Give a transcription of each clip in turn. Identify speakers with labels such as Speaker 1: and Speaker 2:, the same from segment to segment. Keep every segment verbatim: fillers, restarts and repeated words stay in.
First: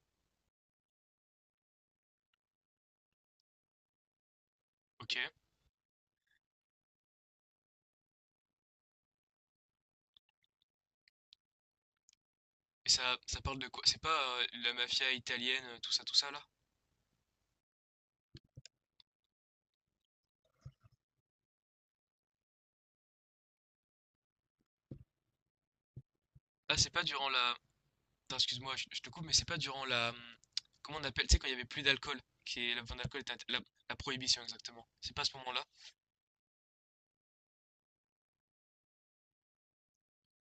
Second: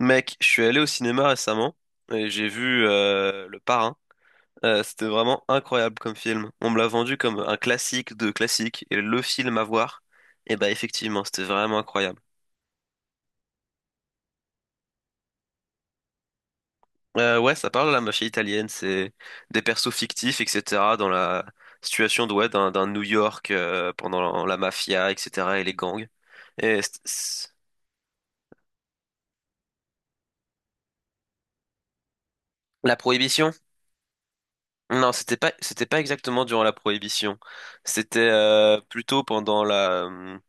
Speaker 1: Mec, je suis allé au cinéma récemment et j'ai vu euh, Le Parrain. Euh, c'était
Speaker 2: Ok.
Speaker 1: vraiment incroyable comme film. On me l'a vendu comme un classique de classique et le film à voir. Et bah effectivement, c'était vraiment incroyable.
Speaker 2: Et ça, ça parle de quoi? C'est pas euh, la mafia italienne, euh, tout ça, tout ça là?
Speaker 1: Euh, ouais, ça parle de la mafia italienne, c'est des persos fictifs, et cetera dans la situation de, ouais, d'un d'un New York euh, pendant la mafia, et cetera et les gangs.
Speaker 2: Ah,
Speaker 1: Et
Speaker 2: c'est
Speaker 1: c'est-
Speaker 2: pas durant
Speaker 1: c'est-
Speaker 2: la. Attends, excuse-moi, je, je te coupe, mais c'est pas durant la. hum, Comment on appelle? Tu sais, quand il y avait plus d'alcool, qui est la
Speaker 1: la
Speaker 2: vente d'alcool, était int-
Speaker 1: prohibition?
Speaker 2: la, la prohibition exactement.
Speaker 1: Non,
Speaker 2: C'est pas à
Speaker 1: c'était
Speaker 2: ce
Speaker 1: pas,
Speaker 2: moment-là?
Speaker 1: c'était pas exactement durant la prohibition. C'était euh, plutôt pendant la hum,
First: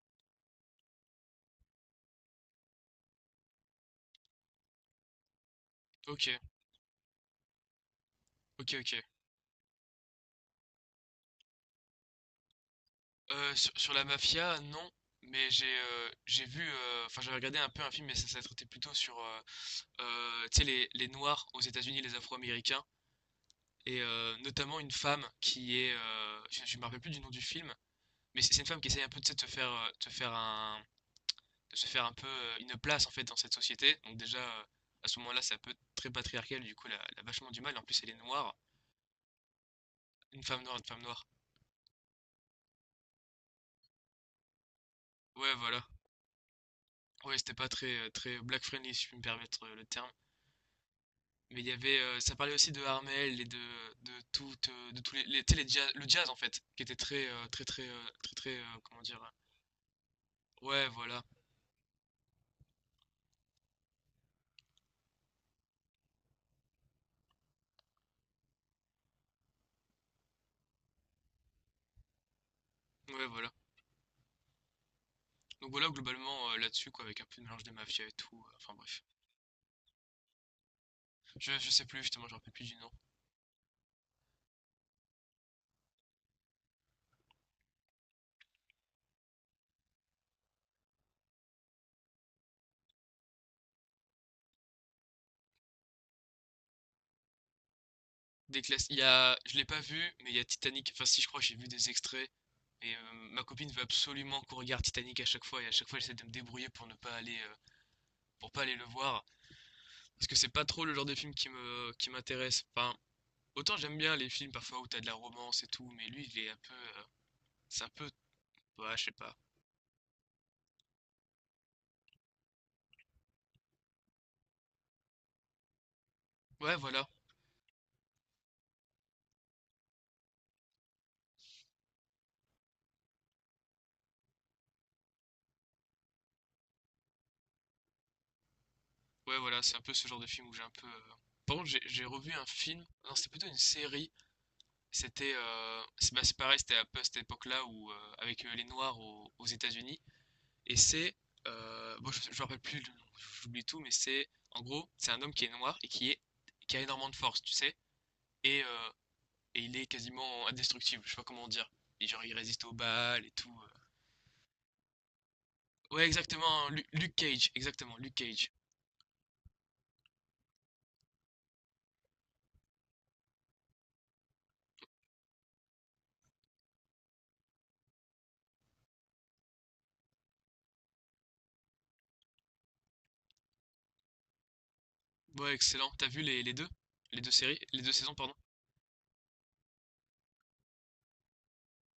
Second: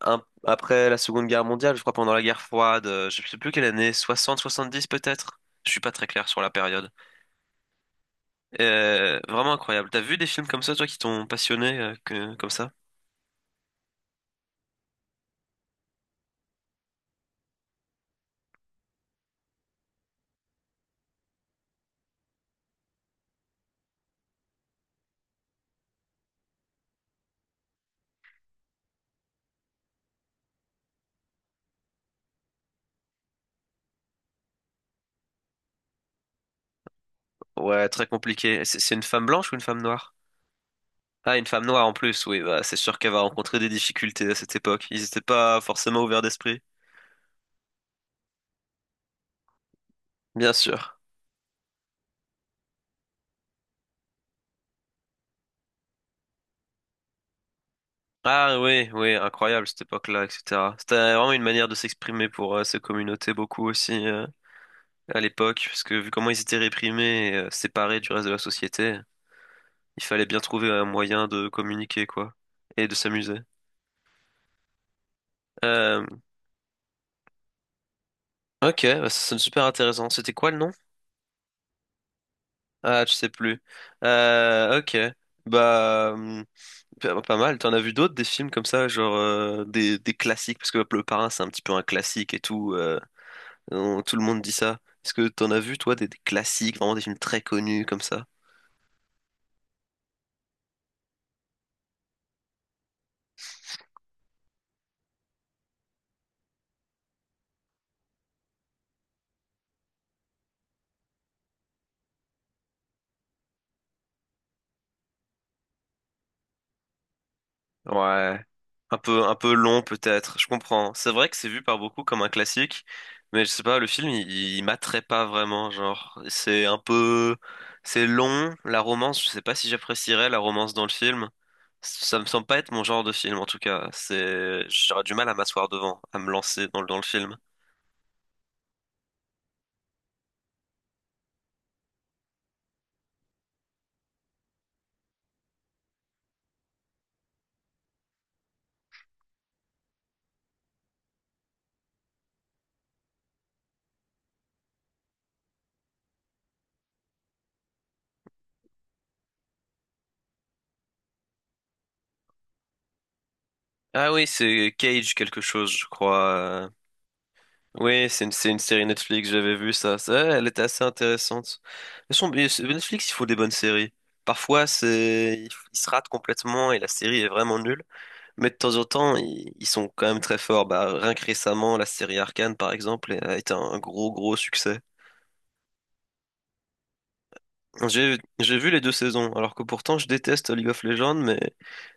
Speaker 1: un- après la Seconde Guerre mondiale, je crois pendant la guerre froide, euh, je sais plus quelle année, soixante soixante-dix peut-être? Je suis pas très clair
Speaker 2: Ok,
Speaker 1: sur la période.
Speaker 2: ok, ok.
Speaker 1: Euh, vraiment incroyable. T'as vu des films comme ça, toi, qui t'ont passionné, euh, que- comme ça?
Speaker 2: Euh, sur, sur la mafia, non. Mais j'ai euh, j'ai vu, euh, enfin j'avais regardé un peu un film, mais ça, ça traitait plutôt sur, euh, euh, tu sais, les, les Noirs aux États-Unis, les Afro-Américains. Et euh, notamment une femme qui est, euh, je, je me rappelle plus du nom du film, mais c'est c'est une femme qui essaye un peu tu sais, de se faire, euh, de faire un, de se faire un peu euh, une place en fait dans cette société. Donc déjà euh, à ce moment-là, c'est un peu très patriarcal, du coup, elle a, elle a vachement du mal. En
Speaker 1: Ouais,
Speaker 2: plus,
Speaker 1: très
Speaker 2: elle est noire,
Speaker 1: compliqué. C'est c'est une femme blanche ou une femme noire?
Speaker 2: une femme noire, une femme noire.
Speaker 1: Ah, une femme noire en plus, oui, bah, c'est sûr qu'elle va rencontrer des difficultés à cette époque. Ils n'étaient
Speaker 2: Ouais,
Speaker 1: pas
Speaker 2: voilà.
Speaker 1: forcément ouverts d'esprit.
Speaker 2: Ouais, c'était pas très euh, très black friendly si je puis me permettre euh, le terme.
Speaker 1: Bien sûr.
Speaker 2: Mais il y avait, euh, ça parlait aussi de Harmel et de de toute, euh, de tous les, les, tu sais, les jazz- le jazz en fait, qui était très euh, très très euh, très très
Speaker 1: Ah
Speaker 2: euh,
Speaker 1: oui,
Speaker 2: comment
Speaker 1: oui,
Speaker 2: dire. euh,
Speaker 1: incroyable cette époque-là, et cetera.
Speaker 2: Ouais,
Speaker 1: C'était
Speaker 2: voilà.
Speaker 1: vraiment une manière de s'exprimer pour euh, ces communautés beaucoup aussi euh, à l'époque, parce que vu comment ils étaient réprimés et euh, séparés du reste de la société, il fallait bien trouver un moyen de communiquer, quoi, et de
Speaker 2: Ouais,
Speaker 1: s'amuser.
Speaker 2: voilà. Donc voilà,
Speaker 1: Euh,
Speaker 2: globalement, euh, là-dessus, quoi, avec un peu de mélange des mafias et tout. euh, Enfin
Speaker 1: ok,
Speaker 2: bref.
Speaker 1: bah, ça sonne super intéressant. C'était quoi le nom?
Speaker 2: Je, je sais plus, justement, je me rappelle plus du nom.
Speaker 1: Ah, je sais plus. Euh, ok, bah hum, pas pas mal. T'en as vu d'autres des films comme ça, genre euh, des, des classiques, parce que Le Parrain c'est un petit peu un classique et tout. Euh, On- tout le monde dit ça. Est-ce que t'en as vu, toi, des, des classiques, vraiment des films très connus comme ça?
Speaker 2: Des classes. Il y a. Je l'ai pas vu, mais il y a Titanic. Enfin, si, je crois, j'ai vu des extraits. Et euh, ma copine veut absolument qu'on regarde Titanic à chaque fois. Et à chaque fois, j'essaie de me débrouiller pour ne pas aller. Euh, pour pas aller le voir. Parce que c'est pas trop le genre de film qui me, qui m'intéresse. Enfin, autant j'aime bien les films parfois où t'as de la romance et tout. Mais lui, il est un peu. euh, C'est un peu.
Speaker 1: Ouais.
Speaker 2: Ouais,
Speaker 1: Un
Speaker 2: je sais
Speaker 1: peu, un
Speaker 2: pas.
Speaker 1: peu long peut-être, je comprends. C'est vrai que c'est vu par beaucoup comme un classique, mais je sais pas, le film, il, il m'attrait pas vraiment, genre. C'est
Speaker 2: Ouais,
Speaker 1: un
Speaker 2: voilà.
Speaker 1: peu. C'est long, la romance, je sais pas si j'apprécierais la romance dans le film. Ça me semble pas être mon genre de film, en tout cas. C'est... J'aurais du mal à m'asseoir devant, à me lancer dans, le- dans le film.
Speaker 2: Ouais, voilà. C'est un peu ce genre de film où j'ai un peu. euh, Par contre, j'ai j'ai revu un film. Non, c'était plutôt une série. C'était euh, c'est bah, c'est pareil, c'était un peu à cette époque-là où euh, avec euh, les Noirs au- aux États-Unis. Et c'est euh, bon, je, je me rappelle plus, le nom, j'oublie tout, mais c'est en gros c'est un homme qui est noir et qui est qui a énormément de force, tu sais, et, euh, et il est quasiment indestructible. Je sais pas comment dire. Et genre il résiste aux balles et tout.
Speaker 1: Ah oui, c'est Cage quelque chose, je
Speaker 2: euh. Ouais, exactement.
Speaker 1: crois.
Speaker 2: Lu- Luke Cage, exactement.
Speaker 1: Oui,
Speaker 2: Luke
Speaker 1: c'est une, c'est
Speaker 2: Cage.
Speaker 1: une série Netflix, j'avais vu ça. Ça, elle était assez intéressante. Mais son- mais c'est- Netflix, il faut des bonnes séries. Parfois, c'est, ils ils se ratent complètement et la série est vraiment nulle. Mais de temps en temps, ils, ils sont quand même très forts. Bah, rien que récemment, la série Arcane, par exemple, a été un gros, gros succès.
Speaker 2: Ouais, excellent. T'as vu les, les deux? Les deux séries? Les deux saisons,
Speaker 1: J'ai,
Speaker 2: pardon?
Speaker 1: j'ai vu les deux saisons, alors que pourtant, je déteste League of Legends, mais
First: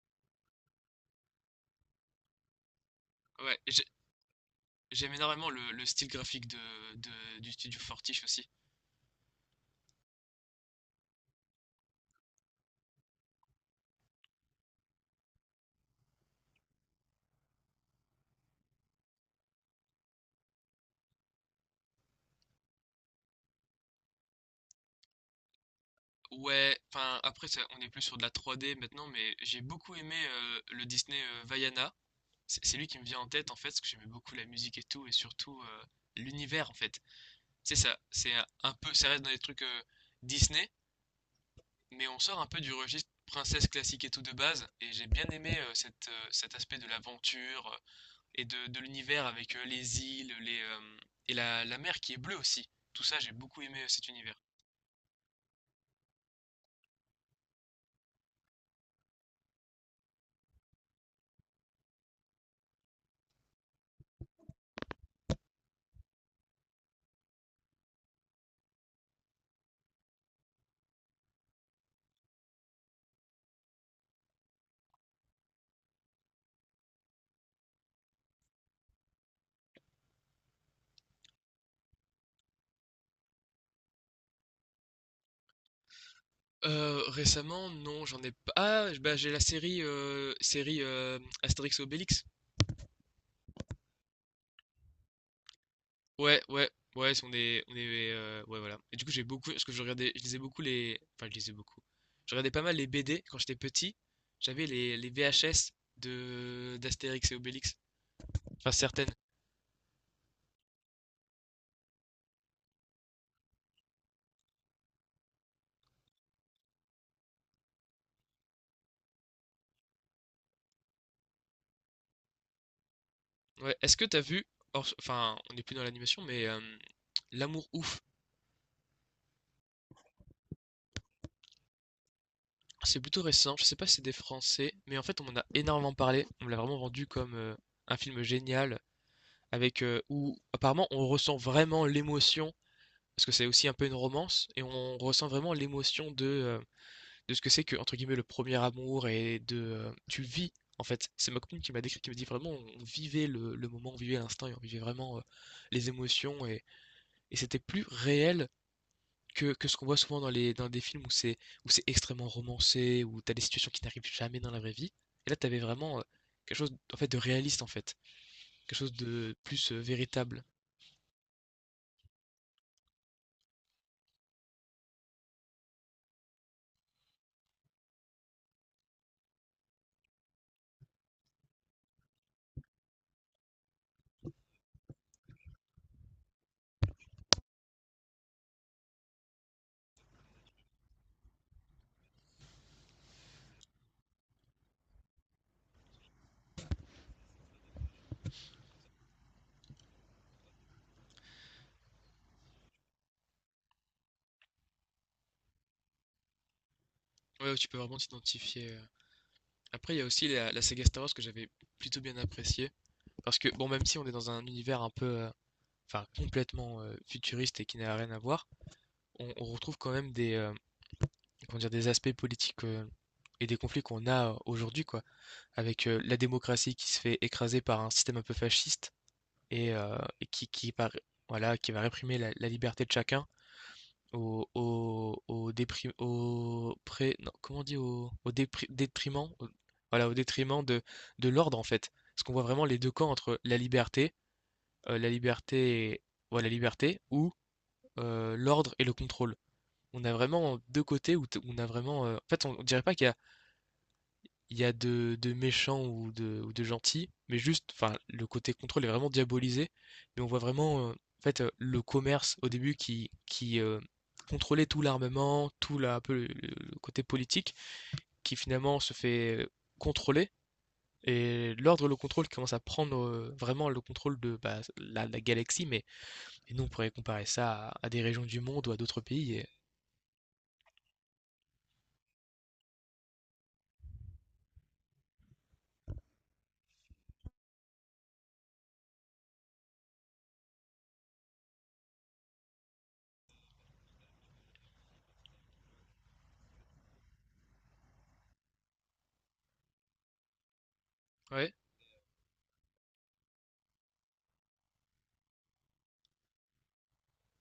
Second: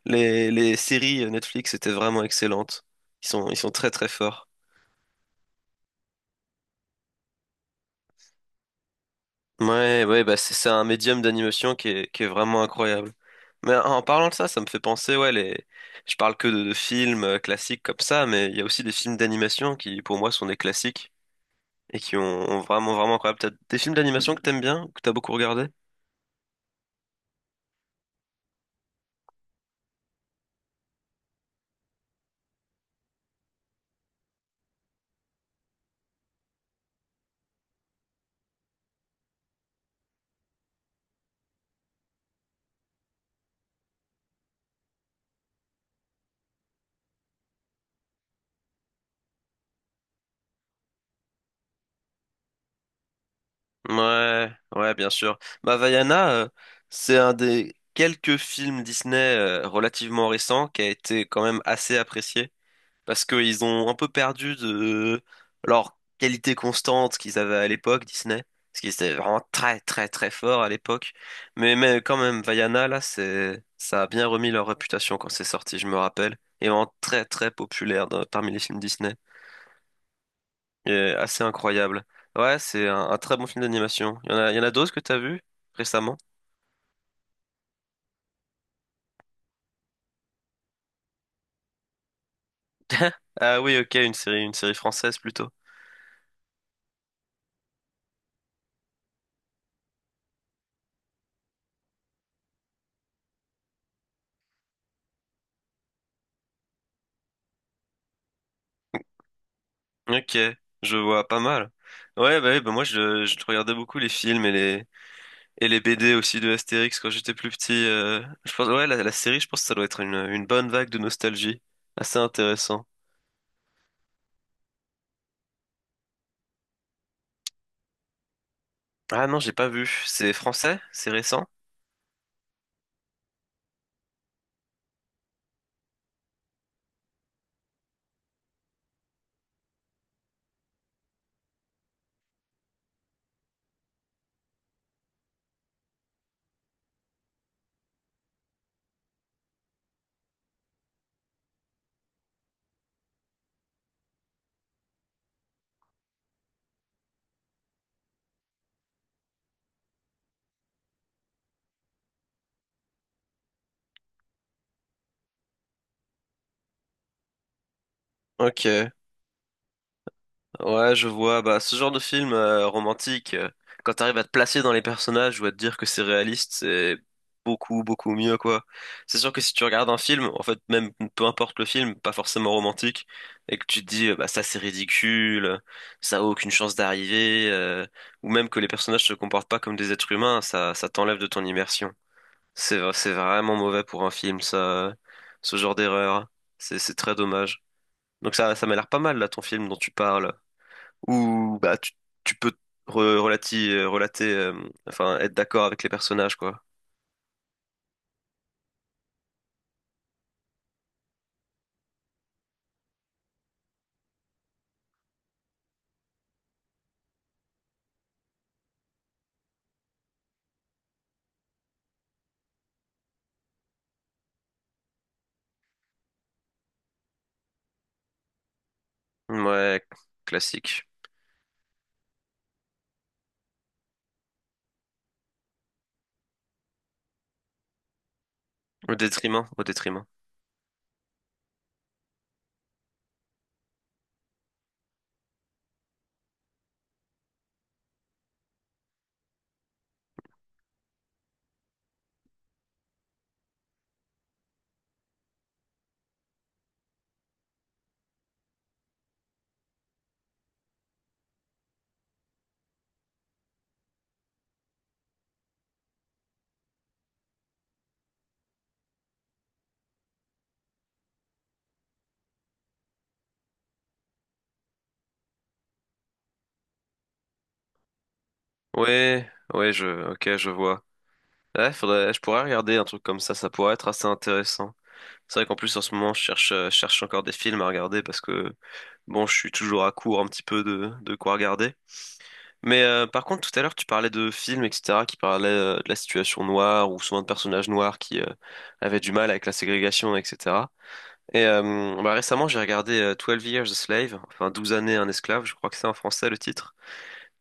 Speaker 1: les, les séries Netflix étaient vraiment excellentes. Ils sont, ils
Speaker 2: Ouais,
Speaker 1: sont
Speaker 2: et j'ai-
Speaker 1: très, très forts.
Speaker 2: j'aime énormément le, le style graphique de, de- du studio Fortiche aussi.
Speaker 1: Ouais, ouais, bah c'est c'est un médium d'animation qui est, qui est vraiment incroyable. Mais en parlant de ça, ça me fait penser, ouais, les... je parle que de, de films euh, classiques comme ça, mais il y a aussi des films d'animation qui, pour moi, sont des classiques et qui ont, ont vraiment, vraiment incroyable. T'as des films d'animation que t'aimes bien, que t'as beaucoup regardé?
Speaker 2: Ouais, enfin après ça, on est plus sur de la trois D maintenant, mais j'ai beaucoup aimé euh, le Disney euh, Vaiana. C'est c'est lui qui me vient en tête en fait, parce que j'aimais beaucoup la musique et tout, et surtout euh, l'univers en fait. C'est ça, c'est un un peu, ça reste dans les trucs euh, Disney, mais on sort un peu du registre princesse classique et tout de base, et j'ai bien aimé euh, cette, euh, cet aspect de l'aventure euh, et de, de l'univers avec euh, les îles, les, euh, et la, la mer qui est bleue aussi. Tout ça, j'ai beaucoup aimé euh, cet univers.
Speaker 1: Ouais, ouais, bien sûr. Bah, Vaiana, euh, c'est un des quelques films Disney euh, relativement récents qui a été quand même assez apprécié. Parce qu'ils ont un peu perdu de leur qualité constante qu'ils avaient à l'époque, Disney, parce qu'ils étaient vraiment très très très forts à l'époque. Mais, mais quand même, Vaiana, là, c'est, ça a bien remis leur réputation quand c'est sorti, je me rappelle, et vraiment très très populaire dans- parmi les films Disney, et assez incroyable. Ouais, c'est un, un très bon film d'animation. Il y en a, il y en a d'autres que t'as vu récemment?
Speaker 2: Heu, récemment, non, j'en ai pas ah, bah, j'ai la série, heu, série, heu, Astérix et Obélix.
Speaker 1: Ah oui, ok, une série, une série française plutôt.
Speaker 2: Ouais, ouais, ouais, si on est on est, heu, ouais, voilà et du coup, j'ai beaucoup parce que je regardais je lisais beaucoup les enfin, je lisais beaucoup. Je regardais pas mal les B D quand j'étais petit. J'avais les les V H S de d'Astérix et Obélix, enfin certaines.
Speaker 1: Ok, je vois pas mal. Ouais, bah, oui, bah moi je, je regardais beaucoup les films et les, Et les B D aussi de Astérix quand j'étais plus petit. euh, Je pense, ouais, la, la série, je pense que ça doit être une, une bonne vague de nostalgie. Assez intéressant.
Speaker 2: Ouais. Est-ce que t'as vu, hors- enfin, on n'est plus dans l'animation, mais euh, L'amour ouf,
Speaker 1: Ah non, j'ai pas vu. C'est français? C'est récent?
Speaker 2: c'est plutôt récent. Je sais pas si c'est des Français, mais en fait, on en a énormément parlé. On me l'a vraiment vendu comme euh, un film génial, avec euh, où apparemment on ressent vraiment l'émotion, parce que c'est aussi un peu une romance, et on ressent vraiment l'émotion de euh, de ce que c'est que entre guillemets le premier amour et de euh, tu vis. En fait, c'est ma copine qui m'a décrit, qui me dit vraiment, on vivait le, le moment, on vivait l'instant, et on vivait vraiment euh, les émotions, et, et c'était plus réel que, que ce qu'on voit souvent dans les, dans des films où c'est où c'est extrêmement romancé, où t'as des situations qui n'arrivent jamais dans la vraie vie. Et là, t'avais vraiment euh, quelque chose en fait de réaliste en fait, quelque
Speaker 1: Ok.
Speaker 2: chose de plus euh, véritable.
Speaker 1: Ouais, je vois. Bah, ce genre de film euh, romantique, euh, quand t'arrives à te placer dans les personnages ou à te dire que c'est réaliste, c'est beaucoup, beaucoup mieux, quoi. C'est sûr que si tu regardes un film, en fait, même peu importe le film, pas forcément romantique, et que tu te dis, euh, bah, ça c'est ridicule, euh, ça a aucune chance d'arriver, euh, ou même que les personnages se comportent pas comme des êtres humains, ça, ça t'enlève de ton immersion. C'est, v- c'est vraiment mauvais pour un film, ça, ce genre d'erreur. C'est, c'est très dommage. Donc ça, ça m'a l'air pas mal, là, ton film dont tu parles où bah tu, tu peux re- relati- euh, relater, euh, enfin être d'accord avec les personnages quoi.
Speaker 2: Ouais, tu peux vraiment t'identifier. euh. Après, il y a aussi la, la saga Star Wars que j'avais plutôt bien appréciée. Parce que, bon, même si on est dans un univers un peu, euh, enfin, complètement euh, futuriste et qui n'a rien à voir, on, on retrouve quand même des, euh, comment dire, des aspects politiques euh, et des conflits qu'on a euh, aujourd'hui, quoi, avec euh, la démocratie qui se fait écraser par un système un peu fasciste et,
Speaker 1: Ouais,
Speaker 2: euh, et qui, qui,
Speaker 1: classique.
Speaker 2: par- voilà, qui va réprimer la, la liberté de chacun au, au, au, déprim- au pré- non, comment on dit, au, au dépri-
Speaker 1: Au
Speaker 2: détriment,
Speaker 1: détriment,
Speaker 2: au-
Speaker 1: au détriment.
Speaker 2: voilà, au détriment de, de l'ordre, en fait. Parce qu'on voit vraiment les deux camps entre la liberté, euh, la liberté, et- ouais, la liberté ou euh, l'ordre et le contrôle. On a vraiment deux côtés où t- où on a vraiment. euh, En fait, on on dirait pas qu'il y a il y a de, de méchants ou de, ou de gentils, mais juste, enfin, le côté contrôle est vraiment diabolisé. Mais on voit vraiment, euh, en fait, euh, le commerce au début qui, qui euh, contrôlait tout l'armement, tout la, un peu le, le côté politique, qui finalement se fait euh, contrôler. Et l'ordre, le contrôle qui commence à prendre euh, vraiment le contrôle de bah, la, la galaxie, mais et nous on pourrait comparer ça à, à des régions du monde ou à d'autres
Speaker 1: Ouais,
Speaker 2: pays. et-
Speaker 1: ouais, je, ok, je vois. Ouais, faudrait, je pourrais regarder un truc comme ça, ça pourrait être assez intéressant. C'est vrai qu'en plus en ce moment je cherche, euh, je cherche encore des films à regarder parce que bon, je suis toujours à court un petit peu de, de quoi regarder. Mais euh, par contre, tout à l'heure, tu parlais de films, et cetera, qui parlaient euh, de la situation noire ou souvent de personnages noirs qui euh, avaient du mal avec la ségrégation, et cetera. Et
Speaker 2: Ouais,
Speaker 1: euh, bah, récemment, j'ai regardé euh, twelve Years a Slave, enfin Douze années un esclave, je crois que c'est en français le titre.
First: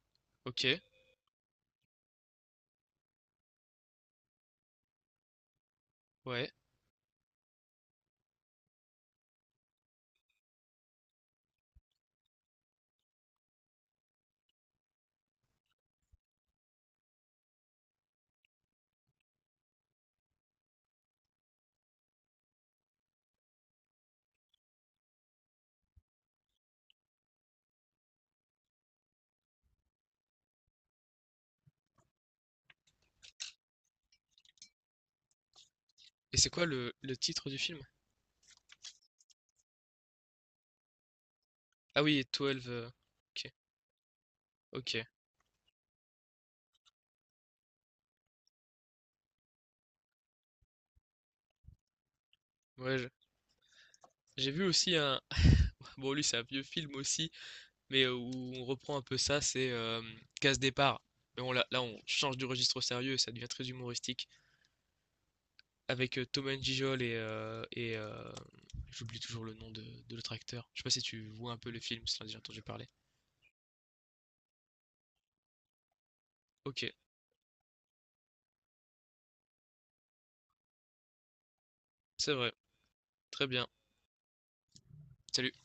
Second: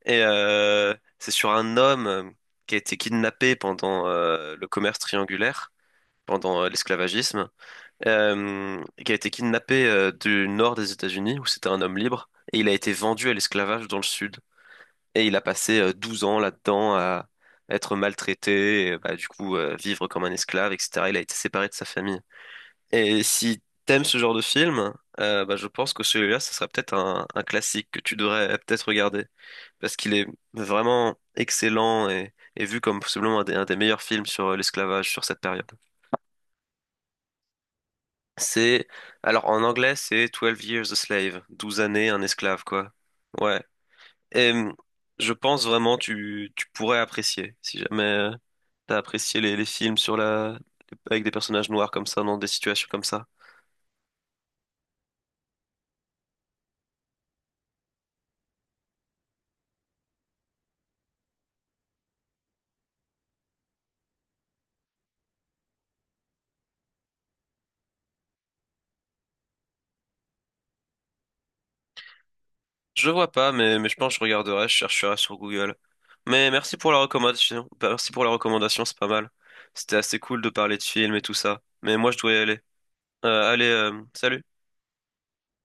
Speaker 1: Et
Speaker 2: ok,
Speaker 1: euh, c'est sur un homme euh, qui a été kidnappé pendant euh, le commerce triangulaire,
Speaker 2: ouais.
Speaker 1: pendant euh, l'esclavagisme, euh, qui a été kidnappé euh, du nord des États-Unis, où c'était un homme libre, et il a été vendu à l'esclavage dans le sud. Et il a passé euh, douze ans là-dedans à être maltraité, et, bah, du coup euh, vivre comme un esclave, et cetera. Il a été séparé de sa famille. Et si t'aimes ce genre de film, euh, bah, je pense que celui-là, ce sera peut-être un, un classique que tu devrais peut-être regarder. Parce qu'il est vraiment excellent et, et vu comme possiblement un des, un des meilleurs films sur euh, l'esclavage sur cette période.
Speaker 2: Et c'est quoi le, le titre du film?
Speaker 1: C'est, alors en anglais, c'est Twelve Years a Slave, Douze
Speaker 2: Ah
Speaker 1: années un
Speaker 2: oui,
Speaker 1: esclave,
Speaker 2: douze. euh,
Speaker 1: quoi.
Speaker 2: Ok,
Speaker 1: Ouais. Et hum,
Speaker 2: ok.
Speaker 1: je pense vraiment tu, tu pourrais apprécier, si jamais euh, t'as apprécié les, les films sur la, avec des personnages noirs comme ça, dans des situations
Speaker 2: Ouais,
Speaker 1: comme
Speaker 2: je-
Speaker 1: ça.
Speaker 2: j'ai vu aussi un. Bon, lui, c'est un vieux film aussi, mais euh, où on reprend un peu ça, c'est euh, Casse Départ. Mais on, là, là, on change du registre au sérieux, ça devient très humoristique. Avec euh, Thomas Gijol et. euh, et euh, j'oublie toujours le nom de, de l'autre acteur. Je sais pas si tu vois un peu le film, si t'en as déjà entendu parler.
Speaker 1: Je vois pas, mais, mais je pense que je regarderai, je chercherai sur Google. Mais merci
Speaker 2: Ok,
Speaker 1: pour la recommandation. Bah, merci pour la recommandation, c'est pas mal. C'était assez cool de parler de films et tout ça. Mais moi, je dois
Speaker 2: c'est
Speaker 1: y
Speaker 2: vrai.
Speaker 1: aller.
Speaker 2: Très
Speaker 1: Euh, allez,
Speaker 2: bien.
Speaker 1: euh, salut.
Speaker 2: Salut.